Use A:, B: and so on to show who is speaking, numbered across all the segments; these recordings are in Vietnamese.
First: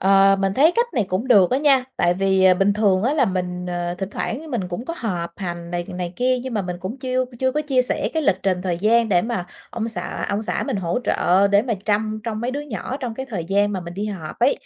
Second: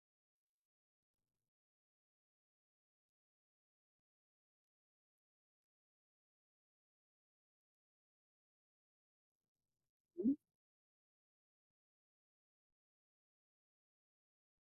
A: Ờ, mình thấy cách này cũng được á nha, tại vì, ờ, bình thường á là mình, ờ, thỉnh thoảng mình cũng có họp hành này này kia, nhưng mà mình cũng chiêu chưa có chia sẻ cái lịch trình thời gian để mà ông xã
B: Ừm.
A: ông xã mình hỗ trợ để mà trăm trông mấy đứa nhỏ trong cái thời gian mà mình đi họp ấy.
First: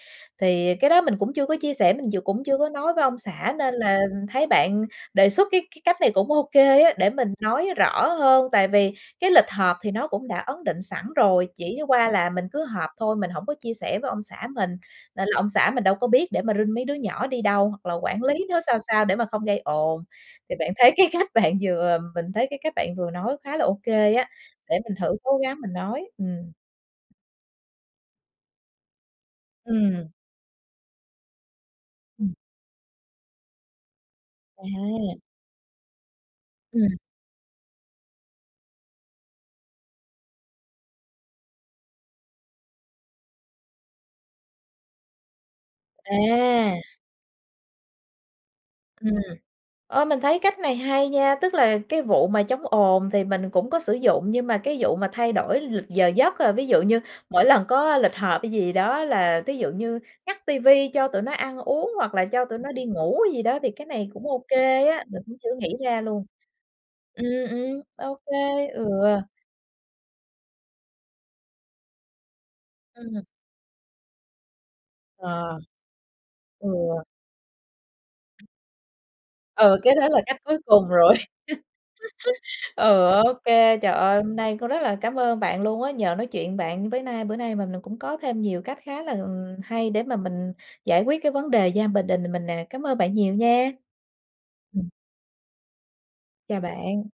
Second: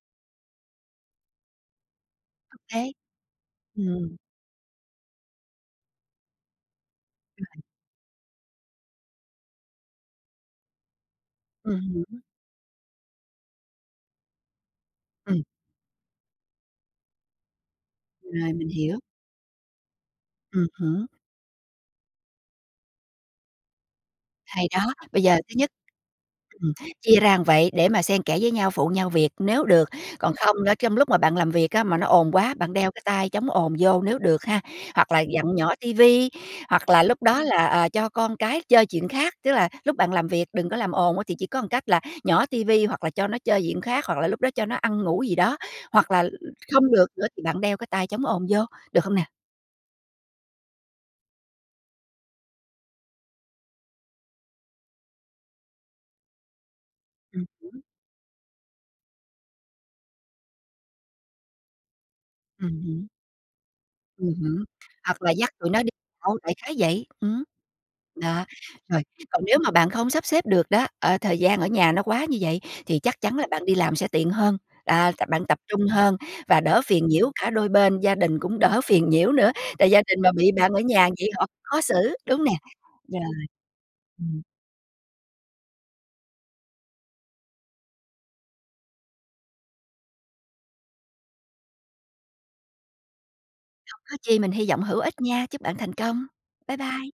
A: Thì cái đó mình cũng chưa có chia sẻ, mình ch cũng
B: Ô
A: chưa có
B: kê.
A: nói với ông xã nên là
B: Ừm.
A: thấy bạn đề xuất cái cái cách này cũng ô kê á, để mình
B: Ưm, ừm.
A: nói rõ hơn. Tại vì cái lịch họp thì nó cũng đã ấn định sẵn rồi, chỉ
B: Ừm
A: qua
B: hứm.
A: là mình cứ họp thôi, mình hổng có chia sẻ với ông xã mình nên là
B: Ừm.
A: ông xã mình đâu có biết để mà rinh mấy đứa nhỏ đi đâu, hoặc là quản lý
B: Rồi,
A: nó
B: mình
A: sao
B: hiểu.
A: sao để mà không gây ồn. Thì
B: Ừm
A: bạn thấy
B: hứm.
A: cái cách bạn vừa mình thấy cái cách bạn vừa nói khá là ô kê á,
B: Hay
A: để
B: đó,
A: mình thử
B: bây
A: cố
B: giờ thứ
A: gắng
B: nhất
A: mình nói. Ừm.
B: ừm, chia ra vậy để mà xen kẽ với nhau, phụ nhau việc nếu được,
A: Ừm.
B: còn không nữa trong lúc mà bạn làm việc á mà nó ồn
A: Ừm.
B: quá, bạn đeo cái tai chống ồn vô nếu được ha, hoặc
A: À!
B: là vặn nhỏ ti vi, hoặc
A: Ừm.
B: là lúc đó là, à, cho con cái chơi chuyện khác. Tức là lúc bạn làm việc đừng có làm ồn á thì chỉ có một cách là nhỏ ti vi, hoặc là cho nó chơi chuyện khác, hoặc là lúc đó cho nó ăn ngủ gì đó, hoặc là
A: À!
B: không được nữa thì bạn đeo cái tai chống ồn vô, được
A: Ừm,
B: không nè?
A: ơ, mình thấy cách này hay nha! Tức là cái vụ mà chống ồn thì mình cũng có sử dụng, nhưng mà cái vụ mà thay đổi lịch giờ giấc là ví dụ như
B: Ừm
A: mỗi lần
B: hứm.
A: có lịch họp hay gì đó là thí dụ như ngắt ti vi, cho tụi nó ăn uống, hoặc là cho tụi nó
B: Ừm
A: đi
B: hứm.
A: ngủ gì đó thì cái này cũng
B: Ừm
A: ô
B: hứm,
A: kê á, mình
B: hoặc là
A: cũng
B: dắt
A: chưa
B: tụi
A: nghĩ
B: nó đi
A: ra luôn.
B: đâu đại khái vậy,
A: Ừm,
B: ừm,
A: ừm, ô
B: đó,
A: kê, ừ.
B: rồi, còn nếu mà bạn không sắp xếp được đó, ờ, thời gian ở nhà nó quá như vậy thì chắc
A: Ừm.
B: chắn là bạn đi làm sẽ tiện hơn, à, bạn
A: Ờ.
B: tập trung hơn và
A: Ừ.
B: đỡ phiền nhiễu cả đôi bên gia đình cũng đỡ phiền nhiễu nữa,
A: Ừ,
B: tại
A: cái
B: gia
A: đó là
B: đình mà
A: cách
B: bị
A: cuối
B: bạn ở
A: cùng
B: nhà
A: rồi.
B: vậy họ khó xử, đúng nè,
A: Ừ,
B: rồi,
A: ô kê, trời ơi, hôm
B: ừm.
A: nay có rất là cám ơn bạn luôn á, nhờ nói chuyện bạn với nay bữa nay mà mình cũng có thêm nhiều cách khá là, ừm, hay để mà mình giải quyết cái vấn đề gia bình đình mình nè, cám ơn bạn nhiều nha!
B: Không có chi mình hy vọng
A: Ừm.
B: hữu ích nha. Chúc bạn thành công.
A: Chào
B: Bye
A: bạn.
B: bye.